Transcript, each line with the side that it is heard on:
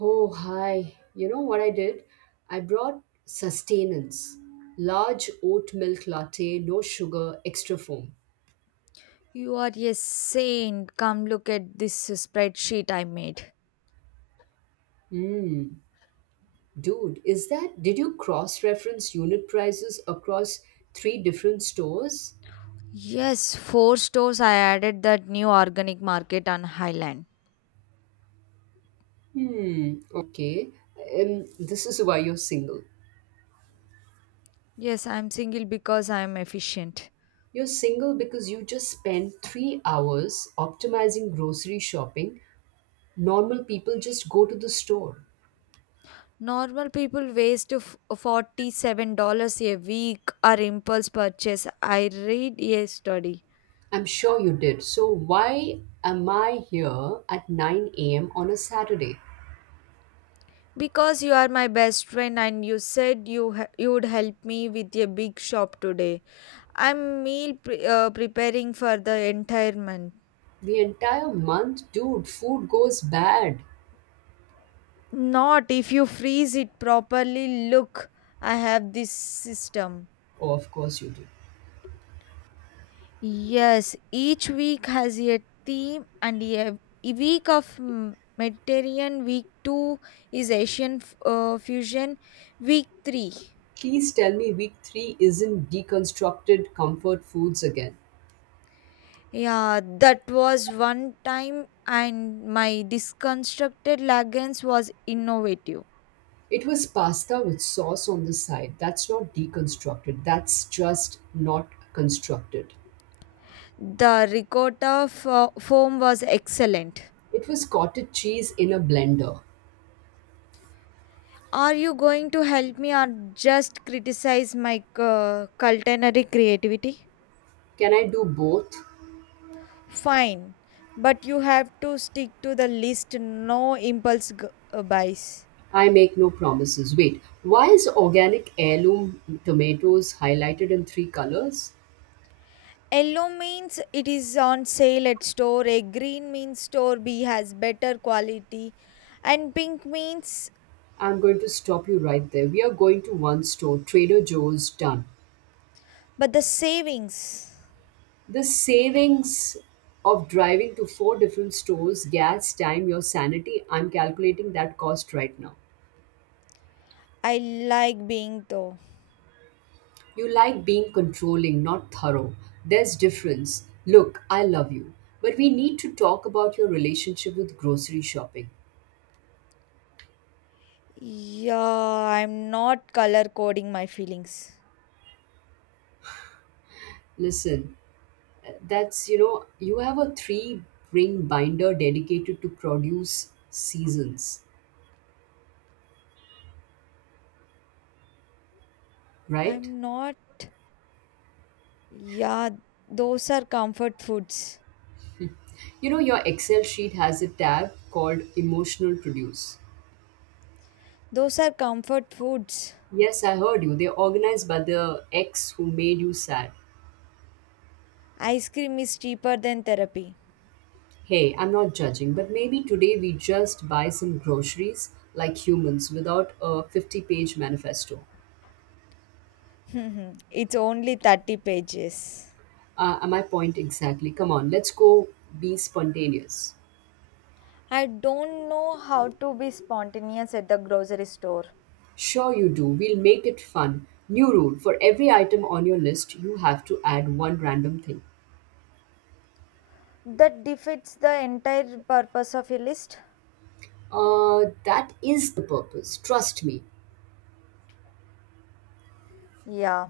right: Oh, hi. You know what I did? I brought sustenance. Large oat milk latte, no sugar, extra foam.
left: You are a saint. Come look at this spreadsheet I made.
right: Mmm. Dude, is that? Did you cross reference unit prices across three different stores?
left: Yes, four stores, I added that new organic market on Highland.
right: Hmm. Okay. This is why you're single.
left: Yes, I'm single because I'm efficient.
right: You're single because you just spend 3 hours optimizing grocery shopping. Normal people just go to the store.
left: Normal people waste $47 a week or impulse purchase. I read a study.
right: I'm sure you did. So, why am I here at 9 a.m. on a Saturday?
left: Because you are my best friend and you said you you would help me with a big shop today. I'm preparing for the entire month.
right: The entire month, dude, food goes bad.
left: Not if you freeze it properly. Look, I have this system.
right: Oh, of course you do.
left: Yes, each week has a theme and a week of Mediterranean, week 2 is fusion, week 3.
right: Please tell me week 3 isn't deconstructed comfort foods again.
left: Yeah, that was one time and my disconstructed lagans was innovative.
right: It was pasta with sauce on the side. That's not deconstructed, that's just not constructed.
left: The foam was excellent.
right: It was cottage cheese in a blender.
left: Are you going to help me or just criticize my culinary creativity?
right: Can I do both?
left: Fine, but you have to stick to the list, no buys.
right: I make no promises. Wait, why is organic heirloom tomatoes highlighted in three colors?
left: Yellow means it is on sale at store A. Green means store B has better quality. And pink means,
right: I'm going to stop you right there. We are going to one store, Trader Joe's, done.
left: but the savings.
right: The savings of driving to four different stores, gas, time, your sanity, I'm calculating that cost right now.
left: I like being though.
right: You like being controlling, not thorough. There's difference. Look, I love you, but we need to talk about your relationship with grocery shopping.
left: Yeah, I'm not color coding my feelings.
right: Listen, That's you have a three ring binder dedicated to produce seasons, right?
left: I'm not. Yeah, those are comfort foods.
right: You know, your Excel sheet has a tab called emotional produce.
left: Those are comfort foods.
right: Yes, I heard you. They're organized by the ex who made you sad.
left: Ice cream is cheaper than therapy.
right: Hey, I'm not judging, but maybe today we just buy some groceries like humans without a 50-page manifesto.
left: It's only 30 pages.
right: My point exactly. Come on, let's go be spontaneous.
left: I don't know how to be spontaneous at the grocery store.
right: Sure you do. We'll make it fun. New rule, for every item on your list, you have to add one random thing.
left: That defeats the entire purpose of a list.
right: That is the purpose, trust me.
left: Yeah.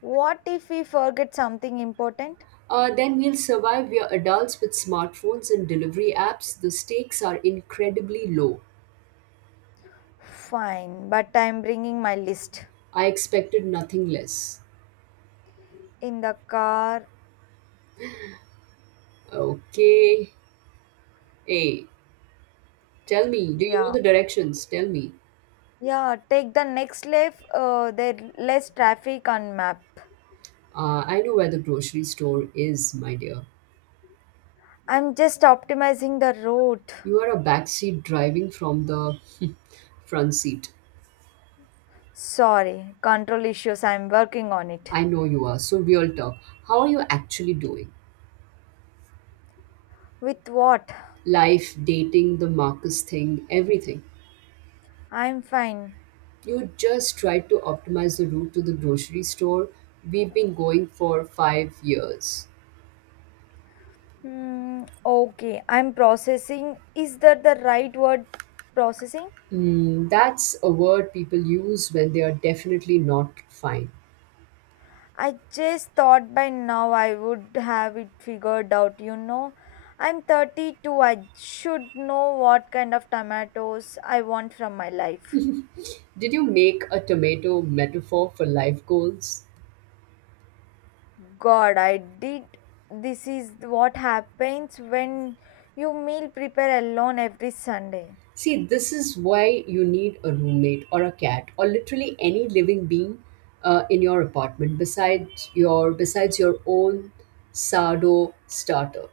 left: What if we forget something important?
right: Then we'll survive. We are adults with smartphones and delivery apps. The stakes are incredibly low.
left: Fine, but I'm bringing my list.
right: I expected nothing less.
left: In the car,
right: Okay. Hey, tell me, do you know
left: yeah.
right: the directions? Tell me.
left: Yeah, take the next left. There less traffic on map.
right: I know where the grocery store is, my dear.
left: I'm just optimizing the route.
right: You are a backseat driving from the front seat.
left: Sorry, control issues. I'm working on it.
right: I know you are. So, real talk. How are you actually doing?
left: With what?
right: Life, dating, the Marcus thing, everything.
left: I'm fine.
right: You just tried to optimize the route to the grocery store. We've been going for 5 years.
left: Okay, I'm processing. Is that the right word? Processing?
right: Mm, that's a word people use when they are definitely not fine.
left: I just thought by now I would have it figured out, you know. I'm 32. I should know what kind of tomatoes I want from my life.
right: Did you make a tomato metaphor for life goals?
left: God, I did. This is what happens when you meal prepare alone every Sunday.
right: See, this is why you need a roommate or a cat or literally any living being in your apartment besides your own sardo starter.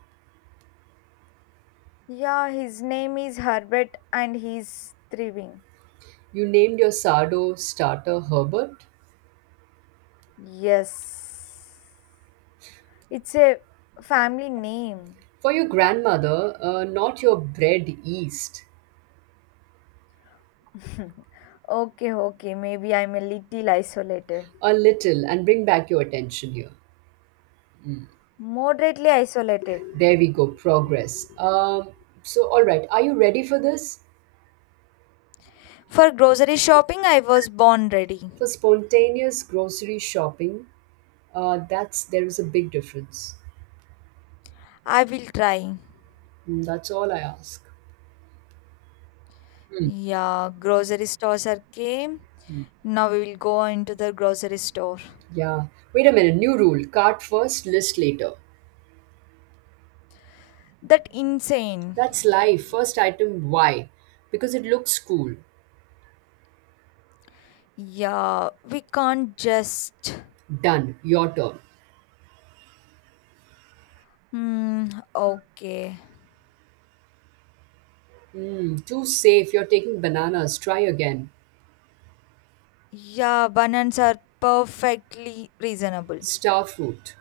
left: Yeah, his name is Herbert and he's thriving.
right: You named your sardo starter Herbert
left: Yes. It's a family name.
right: for your grandmother, not your bread yeast.
left: Okay, okay. Maybe I'm a little isolated.
right: A little and bring back your attention here.
left: Moderately isolated.
right: There we go, progress. So, all right, are you ready for this?
left: For grocery shopping, I was born ready.
right: For spontaneous grocery shopping, that's there is a big difference.
left: I will try.
right: Mm, that's all I ask. Hmm.
left: Yeah, grocery stores are came. Now we will go into the grocery store.
right: Yeah. Wait a minute. New rule cart first, list later.
left: That insane.
right: That's life. First item, why? Because it looks cool.
left: Yeah, we can't just.
right: Done. Your turn.
left: Hmm, okay.
right: Mm, too safe. You're taking bananas. Try again.
left: Yeah, bananas are perfectly reasonable.
right: Star fruit.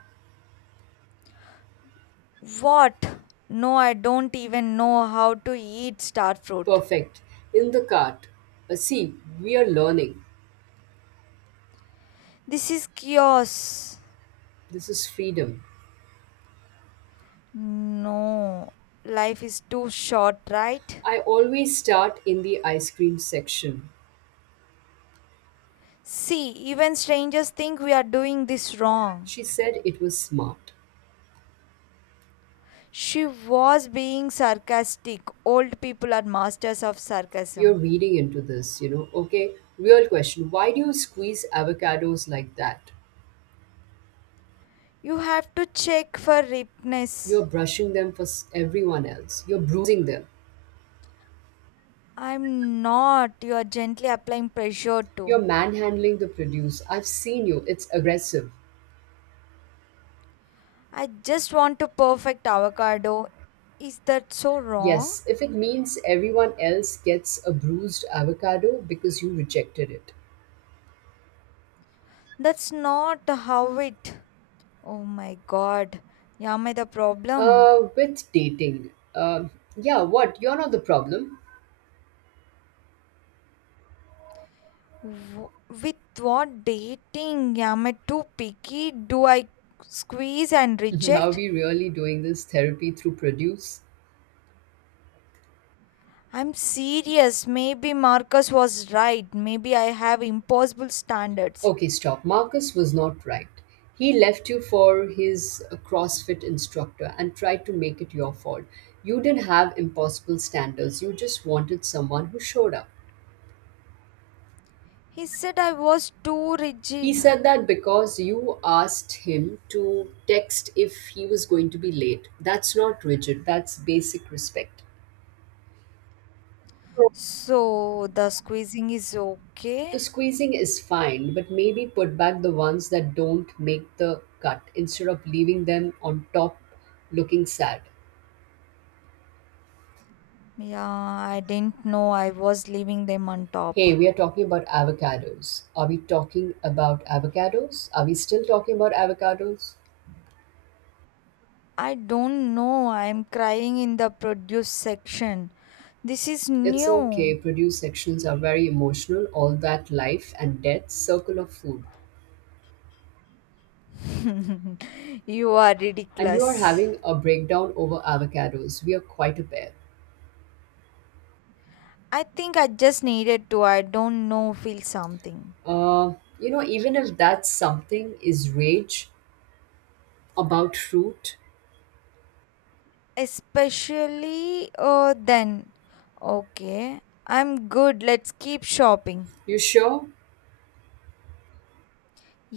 left: What? No, I don't even know how to eat star fruit.
right: Perfect. In the cart. See, we are learning.
left: This is chaos.
right: This is freedom.
left: No, life is too short, right?
right: I always start in the ice cream section.
left: See, even strangers think we are doing this wrong.
right: She said it was smart.
left: She was being sarcastic. Old people are masters of
right: You're
left: sarcasm.
right: reading into this, you know. Okay, real question. Why do you squeeze avocados like that?
left: You have to check for ripeness.
right: You're brushing them for everyone else. You're bruising them.
left: I'm not. You are gently applying pressure
right: You're
left: too.
right: manhandling the produce. I've seen you. It's aggressive.
left: I just want to perfect avocado. Is that so wrong?
right: Yes, if it means everyone else gets a bruised avocado because you rejected it.
left: That's not how it. Oh my god. Am I the problem?
right: With dating. Yeah, what? You're not the problem.
left: W- with what dating? Am I too picky? Do I squeeze and
right: Are
left: reject?
right: we really doing this therapy through produce?
left: I'm serious. Maybe Marcus was right. Maybe I have impossible standards.
right: Okay, stop. Marcus was not right. He left you for his CrossFit instructor and tried to make it your fault. You didn't have impossible standards, you just wanted someone who showed up.
left: He said I was too
right: He
left: rigid.
right: said that because you asked him to text if he was going to be late. That's not rigid, that's basic respect.
left: So the squeezing is okay?
right: The squeezing is fine, but maybe put back the ones that don't make the cut instead of leaving them on top looking sad.
left: Yeah, I didn't know I was leaving them on top.
right: Hey, we are talking about avocados. Are we talking about avocados? Are we still talking about avocados?
left: I don't know. I'm crying in the produce section. This is
right: It's
left: new.
right: okay, produce sections are very emotional, all that life and death circle of food.
left: You are
right: And you are
left: ridiculous.
right: having a breakdown over avocados. We are quite a pair.
left: I think I just needed to, I don't know, feel something.
right: Uh, Even if that something is rage about fruit,
left: Especially then. Okay, I'm good. Let's keep shopping.
right: you sure?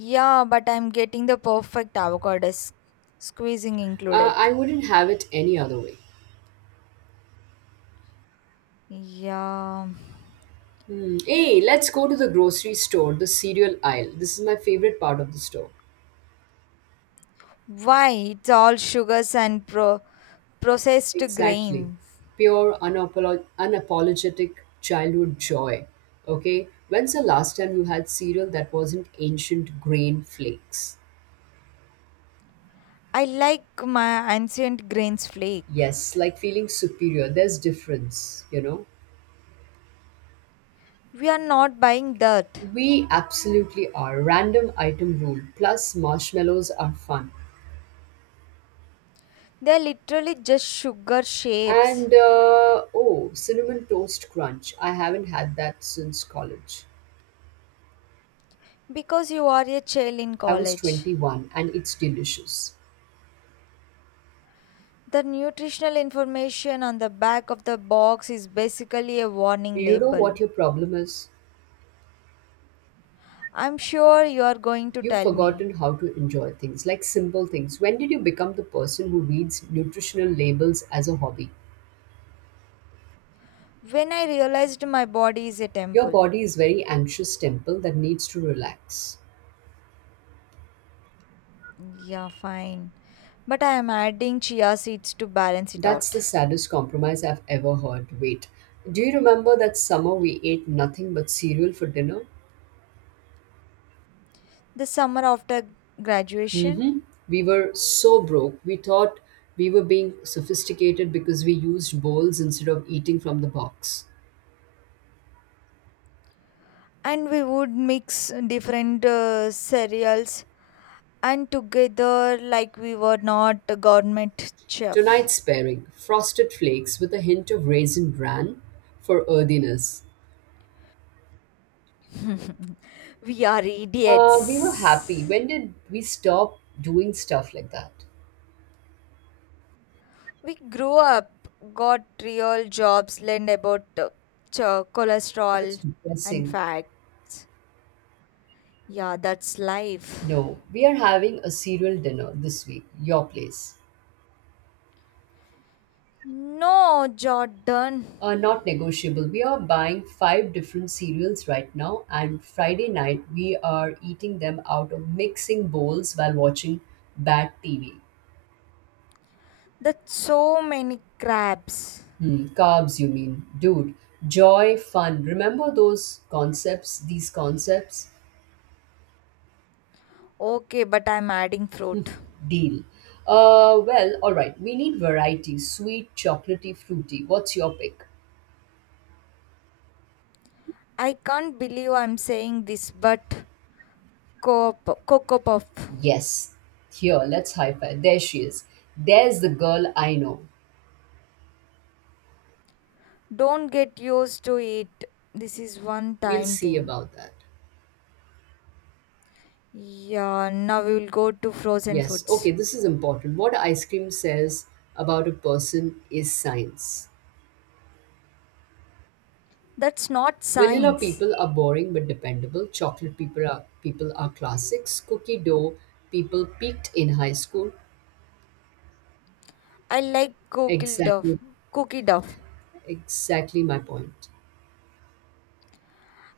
left: Yeah, but I'm getting the perfect avocado squeezing included.
right: I wouldn't have it any other way.
left: Yeah.
right: Hmm. Hey, let's go to the grocery store, the cereal aisle. This is my favorite part of the store.
left: Why? It's all sugars and processed
right: Exactly.
left: grains.
right: Pure, unapologetic childhood joy. Okay. When's the last time you had cereal that wasn't ancient grain flakes?
left: I like my ancient grains flake.
right: Yes, like feeling superior. There's difference, you know.
left: We are not buying that.
right: We absolutely are. Random item rule. Plus, marshmallows are fun.
left: They're literally just sugar
right: And
left: shapes
right: oh, cinnamon toast crunch. I haven't had that since college.
left: because you are a child in
right: I was
left: college.
right: 21 and it's delicious.
left: The nutritional information on the back of the box is basically a warning
right: You know
left: label.
right: what your problem is?
left: I'm sure you are going to
right: You've
left: tell me.
right: forgotten how to enjoy things, like simple things. When did you become the person who reads nutritional labels as a hobby?
left: When I realized my body is a
right: Your
left: temple.
right: body is very anxious temple that needs to relax.
left: Yeah, fine. But I am adding chia seeds to balance it
right: That's the
left: out.
right: saddest compromise I've ever heard. Wait, do you remember that summer we ate nothing but cereal for dinner?
left: The summer after graduation,
right: Mm-hmm. We were so broke. We thought we were being sophisticated because we used bowls instead of eating from the box.
left: and we would mix different cereals and together like we were not a government chef.
right: Tonight's pairing frosted flakes with a hint of raisin bran for earthiness.
left: We are
right: We were happy.
left: idiots.
right: When did we stop doing stuff like that?
left: We grew up, got real jobs, learned about
right: That's
left: cholesterol and
right: depressing.
left: facts. Yeah, that's life.
right: No, we are having a cereal dinner this week, your place.
left: No, Jordan.
right: Not negotiable. We are buying five different cereals right now, and Friday night we are eating them out of mixing bowls while watching bad TV.
left: That's so many crabs.
right: Hmm, carbs, you mean. Dude, joy, fun. Remember those concepts, these concepts?
left: Okay, but I'm adding fruit.
right: Deal. Well, all right. We need variety. Sweet, chocolatey, fruity. What's your pick?
left: I can't believe I'm saying this, but co- Coco Puff.
right: Yes. Here, let's high five. There she is. There's the girl I know.
left: Don't get used to it. This is one
right: We'll
left: time
right: see
left: thing.
right: about that.
left: Yeah, now we will go to frozen
right: Yes.
left: foods.
right: Okay, this is important. What ice cream says about a person is science.
left: That's not
right: Vanilla
left: science.
right: people are boring but dependable. Chocolate people are classics. Cookie dough people peaked in high school.
left: I like cookie duff.
right: Exactly,
left: Cookie duff.
right: exactly my point.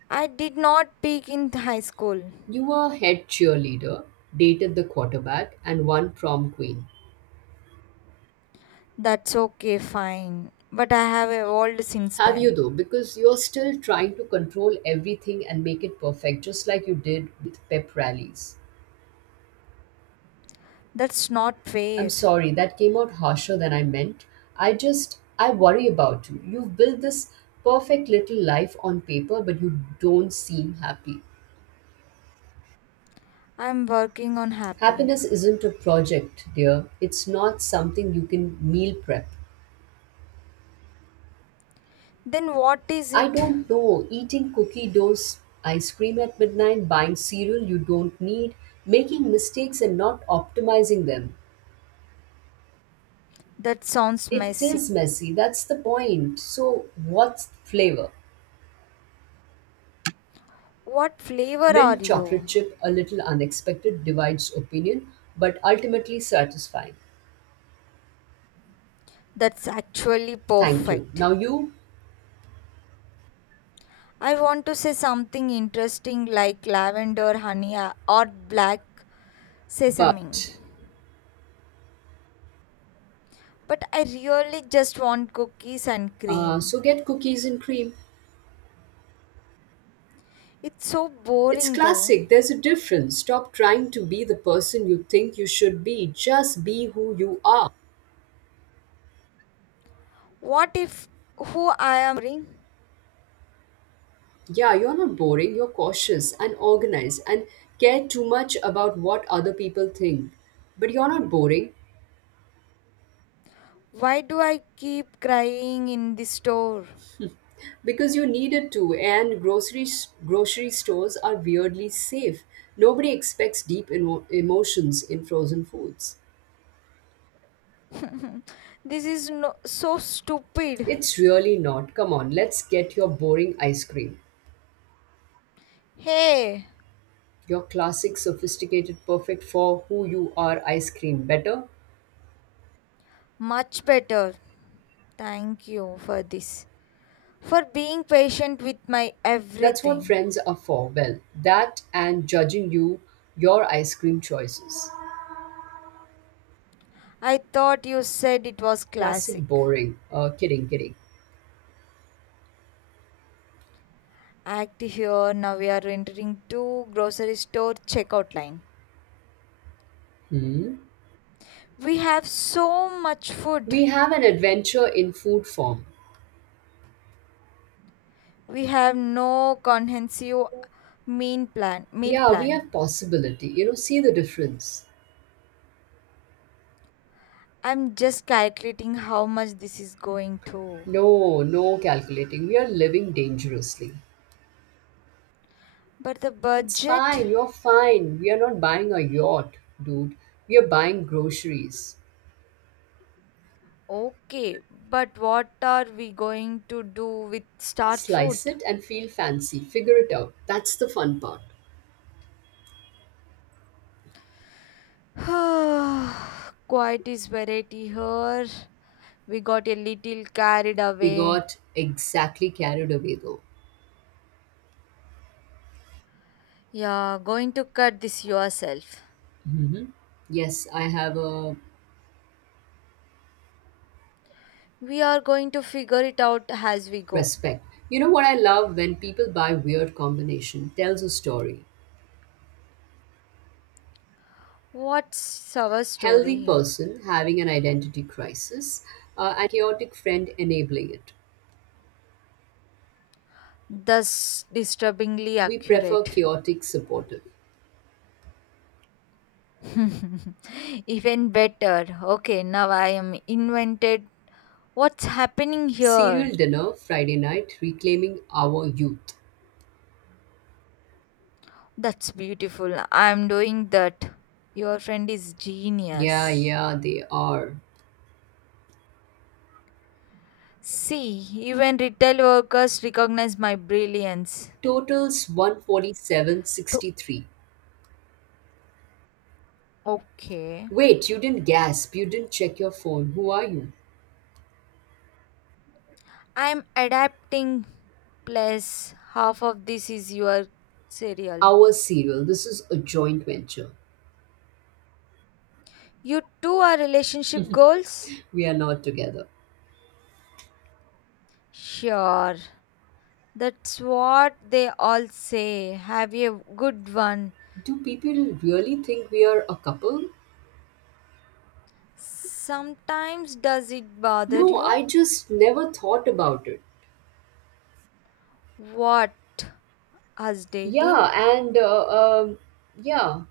left: I did not peak in high school.
right: You were head cheerleader, dated the quarterback, and one prom queen.
left: That's okay, fine. But I have evolved since
right: Have you
left: then.
right: though? Because you're still trying to control everything and make it perfect, just like you did with pep rallies.
left: That's not fair.
right: I'm sorry, that came out harsher than I meant. I worry about you. You've built this perfect little life on paper, but you don't seem happy.
left: I'm working on happy.
right: Happiness isn't a project, dear. It's not something you can meal prep.
left: Then what is
right: I
left: it?
right: don't know, eating cookie dough, ice cream at midnight, buying cereal you don't need, making mistakes and not optimizing them.
left: That sounds
right: It
left: messy.
right: is messy, that's the point. So, what's the flavor?
left: What flavor are
right: Mint
left: you?
right: chocolate chip, a little unexpected, divides opinion, but ultimately satisfying.
left: That's actually
right: Thank you.
left: perfect.
right: Now you,
left: I want to say something interesting like lavender honey, or black sesame.
right: but.
left: But I really just want cookies and cream.
right: So get cookies and cream.
left: It's so
right: It's
left: boring though.
right: classic. There's a difference. Stop trying to be the person you think you should be. Just be who you are.
left: What if who I am boring?
right: Yeah, you're not boring. You're cautious and organized and care too much about what other people think. But you're not boring.
left: Why do I keep crying in the store?
right: Because you needed to, and grocery stores are weirdly safe. Nobody expects deep emotions in frozen foods.
left: This is no, so stupid.
right: It's really not. Come on, let's get your boring ice cream,
left: Hey,
right: your classic sophisticated perfect for who you are ice cream better.
left: much better. Thank you for this. For being patient with my
right: That's what
left: everything.
right: friends are for, well, that and judging you, your ice cream choices.
left: I thought you said it was
right: Classic
left: classic.
right: boring, kidding, kidding.
left: Act here, now we are entering two grocery store checkout line.
right: Hmm.
left: We have so much
right: We
left: food.
right: have an adventure in food form.
left: We have no comprehensive meal plan. Meal
right: Yeah, we
left: plan.
right: have possibility. You know, see the difference.
left: I'm just calculating how much this is going to.
right: No, no calculating. We are living dangerously.
left: But the
right: It's
left: budget,
right: fine. You're fine. We are not buying a yacht, dude. We are buying groceries.
left: okay. But what are we going to do with star
right: Slice
left: fruit?
right: it and feel fancy. Figure it out. That's the fun part.
left: Quite is variety here. We got a little carried
right: We
left: away.
right: got exactly carried away though.
left: Yeah, going to cut this yourself.
right: Hmm. Yes, I have a
left: We are going to figure it out as we go.
right: respect. You know what I love when people buy weird combination. Tells a story.
left: What's our
right: Healthy
left: story?
right: person having an identity crisis, and chaotic friend enabling it.
left: Thus disturbingly
right: We prefer
left: accurate.
right: chaotic supportive.
left: Even better. Okay, now I am invented. What's happening
right: Serial
left: here?
right: dinner Friday night reclaiming our youth.
left: That's beautiful. I'm doing that. Your friend is
right: Yeah,
left: genius.
right: yeah, they are.
left: See, even retail workers recognize my brilliance.
right: Totals
left: To-
right: 147.63.
left: okay.
right: Wait, you didn't gasp. You didn't check your phone. Who are you?
left: I'm adapting. Plus, half of this is your cereal.
right: Our serial. This is a joint venture.
left: You too are relationship goals?
right: We are not together.
left: Sure. That's what they all say. Have a good one.
right: Do people really think we are a couple?
left: Sometimes does it bother
right: No,
left: you?
right: I just never thought about it.
left: What? Us dating?
right: Yeah, and um, yeah,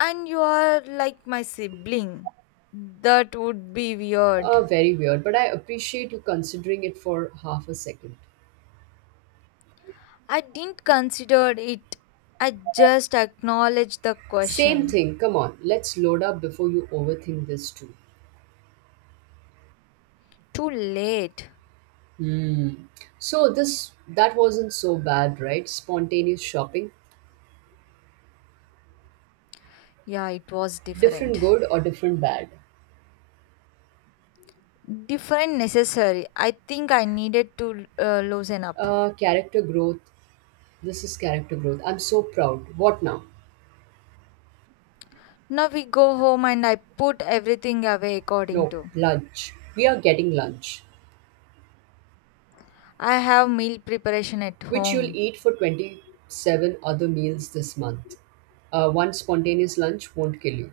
left: And you are like my sibling. That would be weird.
right: very weird, but I appreciate you considering it for half a second.
left: I didn't consider it. I just acknowledged the
right: Same
left: question.
right: thing, come on, let's load up before you overthink this too.
left: Too late.
right: Hmm. So this that wasn't so bad, right? Spontaneous shopping,
left: Yeah, it was different.
right: different good or different bad.
left: Different necessary, I think I needed to loosen up.
right: Character growth. This is character growth. I'm so proud. What now?
left: Now we go home and I put everything away according
right: No,
left: to.
right: lunch. We are getting lunch.
left: I have meal preparation at
right: Which you'll
left: home,
right: eat for 27 other meals this month. One spontaneous lunch won't kill you.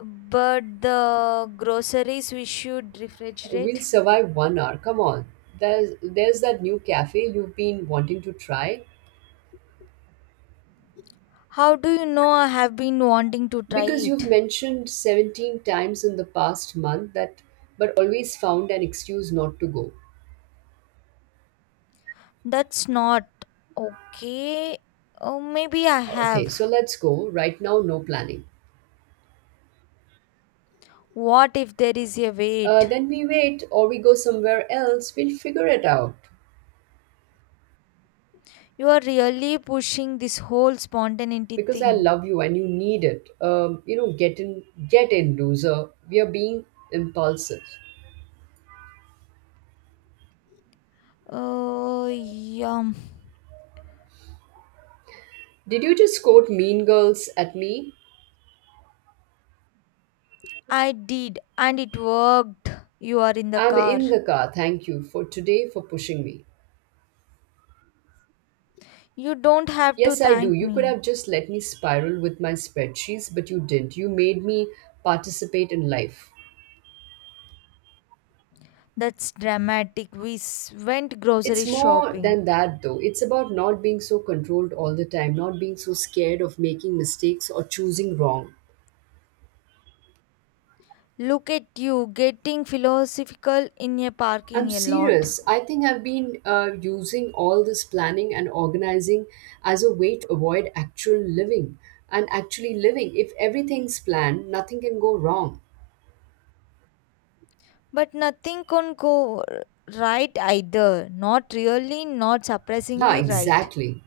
left: but the groceries we should
right: We'll
left: refrigerate.
right: survive 1 hour. Come on. There's that new cafe you've been wanting to try
left: How do you know I have been wanting to try
right: because you've
left: it?
right: mentioned 17 times in the past month that, but always found an excuse not to go.
left: That's not okay. Oh, maybe I
right: Okay, so
left: have.
right: let's go. Right now, no planning.
left: What if there is a wait?
right: Then we wait or we go somewhere else. We'll figure it out.
left: You are really pushing this whole spontaneity
right: Because I
left: thing.
right: love you and you need it. Get in, get in, loser. We are being impulsive.
left: Oh, yeah.
right: Did you just quote Mean Girls at me?
left: I did, and it worked. You are in the
right: I'm
left: car.
right: in the car. Thank you for today for pushing me.
left: You don't have to
right: Yes, I do.
left: thank
right: You could
left: me.
right: have just let me spiral with my spreadsheets, but you didn't. You made me participate in life.
left: That's dramatic. We went grocery
right: It's more
left: shopping.
right: than that, though. It's about not being so controlled all the time, not being so scared of making mistakes or choosing wrong.
left: Look at you getting philosophical in a
right: I'm
left: parking a lot.
right: serious. I think I've been using all this planning and organizing as a way to avoid actual living and actually living. If everything's planned, nothing can go wrong.
left: But nothing can go right either. Not really, not
right: Yeah,
left: surprisingly right.
right: exactly.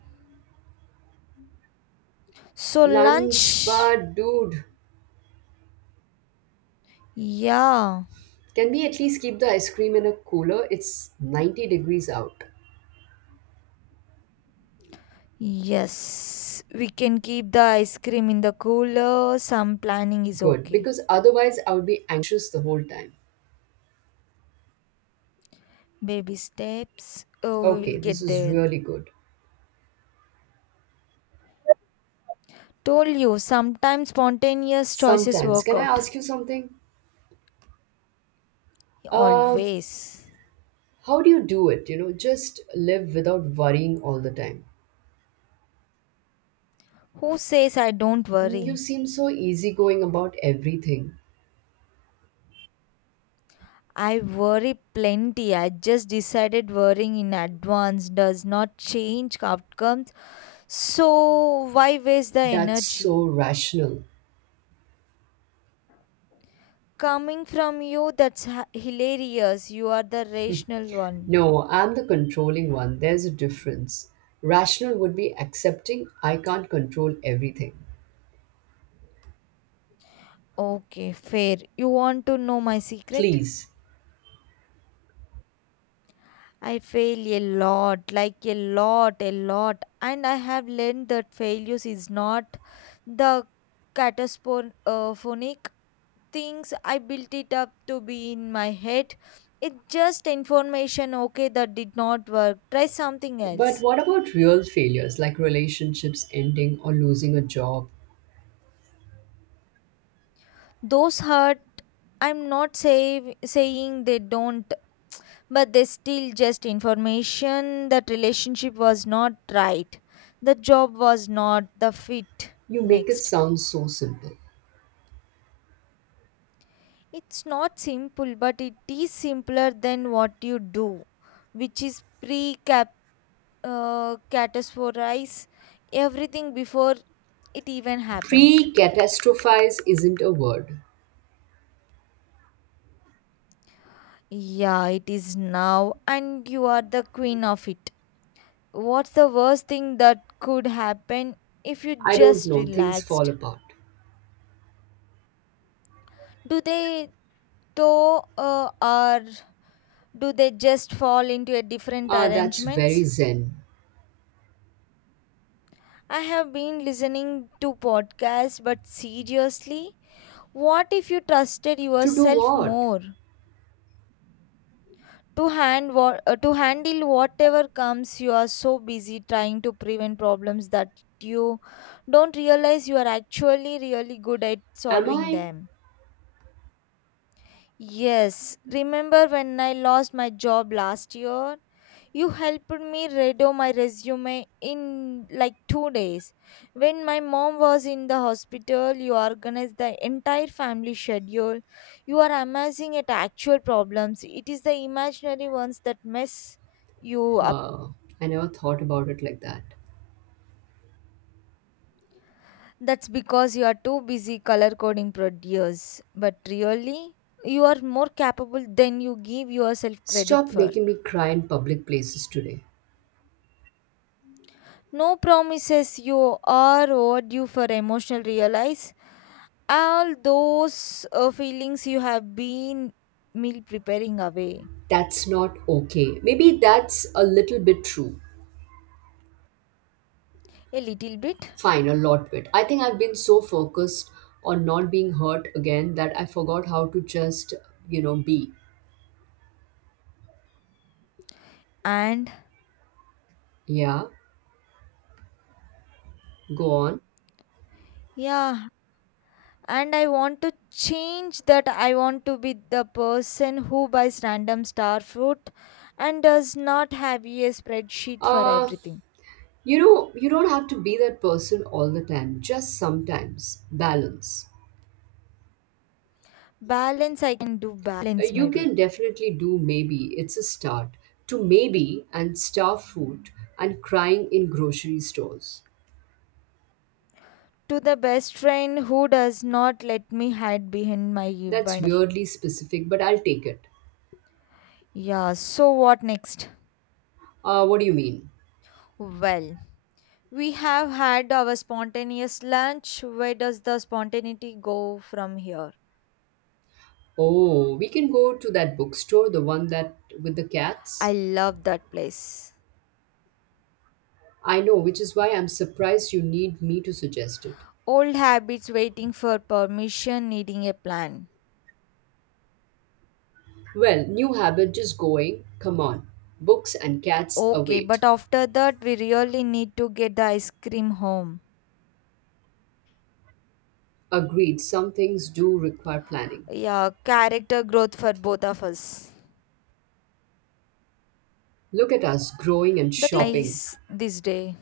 left: So,
right: Lunch,
left: lunch.
right: but dude,
left: Yeah.
right: can we at least keep the ice cream in a cooler? It's 90 degrees out.
left: Yes, we can keep the ice cream in the cooler. Some planning is
right: Good,
left: okay.
right: because otherwise I would be anxious the whole time.
left: Baby steps. Oh, we will
right: Okay, this
left: get
right: is
left: there.
right: really good.
left: Told you, sometimes spontaneous choices
right: Sometimes,
left: work
right: can I
left: out.
right: ask you something? Uh,
left: Always.
right: How do you do it? You know, just live without worrying all the time.
left: Who says I don't
right: Mm, you
left: worry?
right: seem so easygoing about everything.
left: I worry plenty. I just decided worrying in advance does not change outcomes. So, why waste the
right: That's
left: energy?
right: so rational.
left: Coming from you, that's hilarious. You are the rational one.
right: No, I'm the controlling one. There's a difference. Rational would be accepting I can't control everything.
left: Okay, fair. You want to know my secret?
right: Please.
left: I fail a lot, like a lot, a lot. And I have learned that failures is not the catastrophic things I built it up to be in my head. It's just information, okay, that did not work. Try something
right: But
left: else.
right: what about real failures like relationships ending or losing a job?
left: Those hurt, I'm not saying they don't. But they still just information, that relationship was not right, the job was not the fit
right: You make it
left: next.
right: sound so simple.
left: It's not simple, but it is simpler than what you do, which is pre cap categorize everything before it even happens.
right: Pre catastrophize isn't a word.
left: Yeah, it is now, and you are the queen of it. What's the worst thing that could happen if you
right: I don't
left: just
right: know, things fall
left: relaxed?
right: apart.
left: Do they though, or do they just fall into a different
right: Ah, that's very
left: arrangements?
right: zen.
left: I have been listening to podcasts, but seriously, what if you trusted
right: To do
left: yourself
right: what?
left: more to hand what to handle whatever comes? You are so busy trying to prevent problems that you don't realize you are actually really good at
right: Am
left: solving
right: I?
left: them. Yes, remember when I lost my job last year. You helped me redo my resume in like 2 days. When my mom was in the hospital, you organized the entire family schedule. You are amazing at actual problems. It is the imaginary ones that mess you up.
right: Uh, I never thought about it like that.
left: That's because you are too busy color coding produce. But really, you are more capable than you give yourself credit
right: Stop
left: for.
right: making me cry in public places today.
left: No promises, you are overdue for emotional realize, all those feelings you have been meal preparing away.
right: That's not okay. Maybe that's a little bit true.
left: A little bit,
right: Fine, a lot bit. I think I've been so focused on not being hurt again that I forgot how to just, you know, be.
left: and
right: Yeah, go on.
left: yeah, and I want to change that. I want to be the person who buys random star fruit and does not have a spreadsheet for
right: Uh,
left: everything.
right: you don't have to be that person all the time, just sometimes. Balance.
left: Balance, I can do balance,
right: You
left: maybe,
right: can definitely do maybe, it's a start, to maybe and star food and crying in grocery stores.
left: to the best friend who does not let me hide behind my
right: That's
left: binder.
right: weirdly specific, but I'll take it.
left: Yeah, so what next?
right: What do you mean?
left: Well, we have had our spontaneous lunch. Where does the spontaneity go from here?
right: Oh, we can go to that bookstore, the one that with the
left: I
right: cats.
left: love that place.
right: I know, which is why I'm surprised you need me to suggest it.
left: Old habits waiting for permission, needing a plan.
right: Well, new habit just going. Come on. Books and cats
left: Okay,
right: await.
left: but after that, we really need to get the ice cream home.
right: Agreed, some things do require planning.
left: Yeah, character growth for both of us.
right: Look at us growing and
left: That is
right: shopping.
left: nice this day.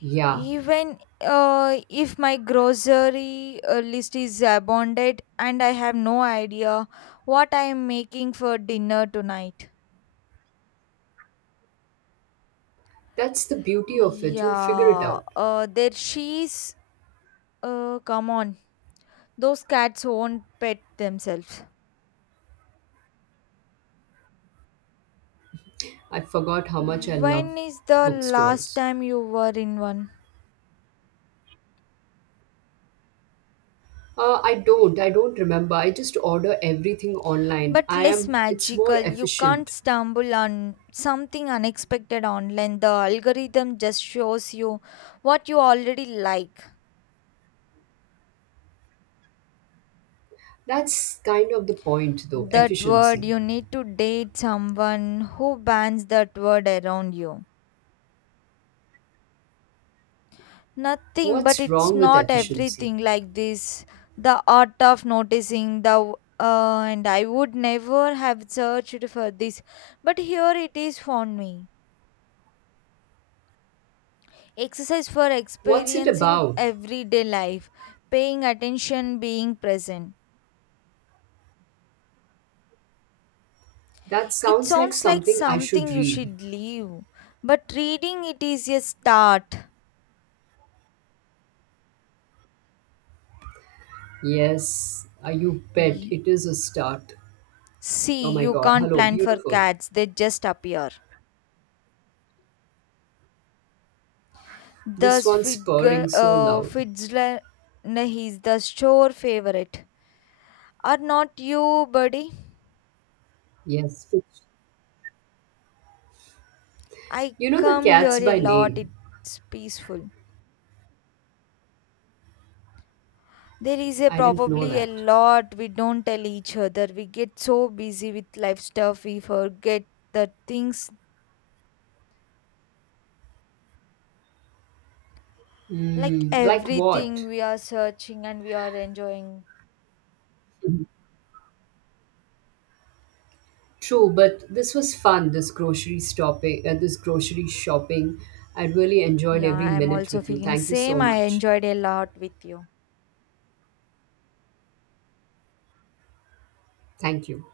right: Yeah,
left: Even if my grocery list is abundant and I have no idea what I am making for dinner tonight.
right: that's the beauty of it. You'll figure it
left: Yeah,
right: out.
left: their she's come on. Those cats won't pet themselves.
right: I forgot how much I love
left: When is the last
right: bookstores.
left: time you were in one?
right: I don't. I don't remember. I just order everything online.
left: But
right: I
left: less
right: am. It's more
left: magical. You can't
right: efficient.
left: stumble on something unexpected online. The algorithm just shows you what you already like.
right: That's kind of the point, though.
left: That word,
right: Efficiency.
left: you need to date someone who bans that word around you. Nothing, but
right: What's
left: it's
right: wrong with
left: not
right: efficiency?
left: everything like this. The art of noticing and I would never have searched for this, but here it is for me. Exercise for
right: What's it
left: experiencing
right: about?
left: everyday life, paying attention, being present.
right: That
left: It
right: sounds like
left: sounds like
right: something I
left: something
right: should
left: you
right: read.
left: should leave, but reading it is a start.
right: Yes, you bet.
left: Ye-
right: It is a start. Oh
left: See,
right: my
left: you
right: God.
left: can't
right: Hello,
left: plan for
right: beautiful.
left: cats, they just appear.
right: This
left: Thus,
right: one's purring so loud.
left: Fitzgerald is the sure favorite. Are not you, buddy?
right: Yes, fiction.
left: I
right: You know the
left: come here
right: cats
left: a
right: by
left: lot.
right: name.
left: It's peaceful. There is a
right: I didn't know
left: probably a
right: that.
left: lot we don't tell each other. We get so busy with life stuff, we forget the things like
right: Mm, like
left: everything
right: what?
left: we are searching and we are enjoying.
right: True, but this was fun. This grocery this grocery shopping. I really enjoyed
left: Yeah,
right: every
left: I'm
right: minute
left: also
right: with you.
left: feeling
right: Thank you so
left: same. I
right: much.
left: enjoyed a lot with you.
right: Thank you.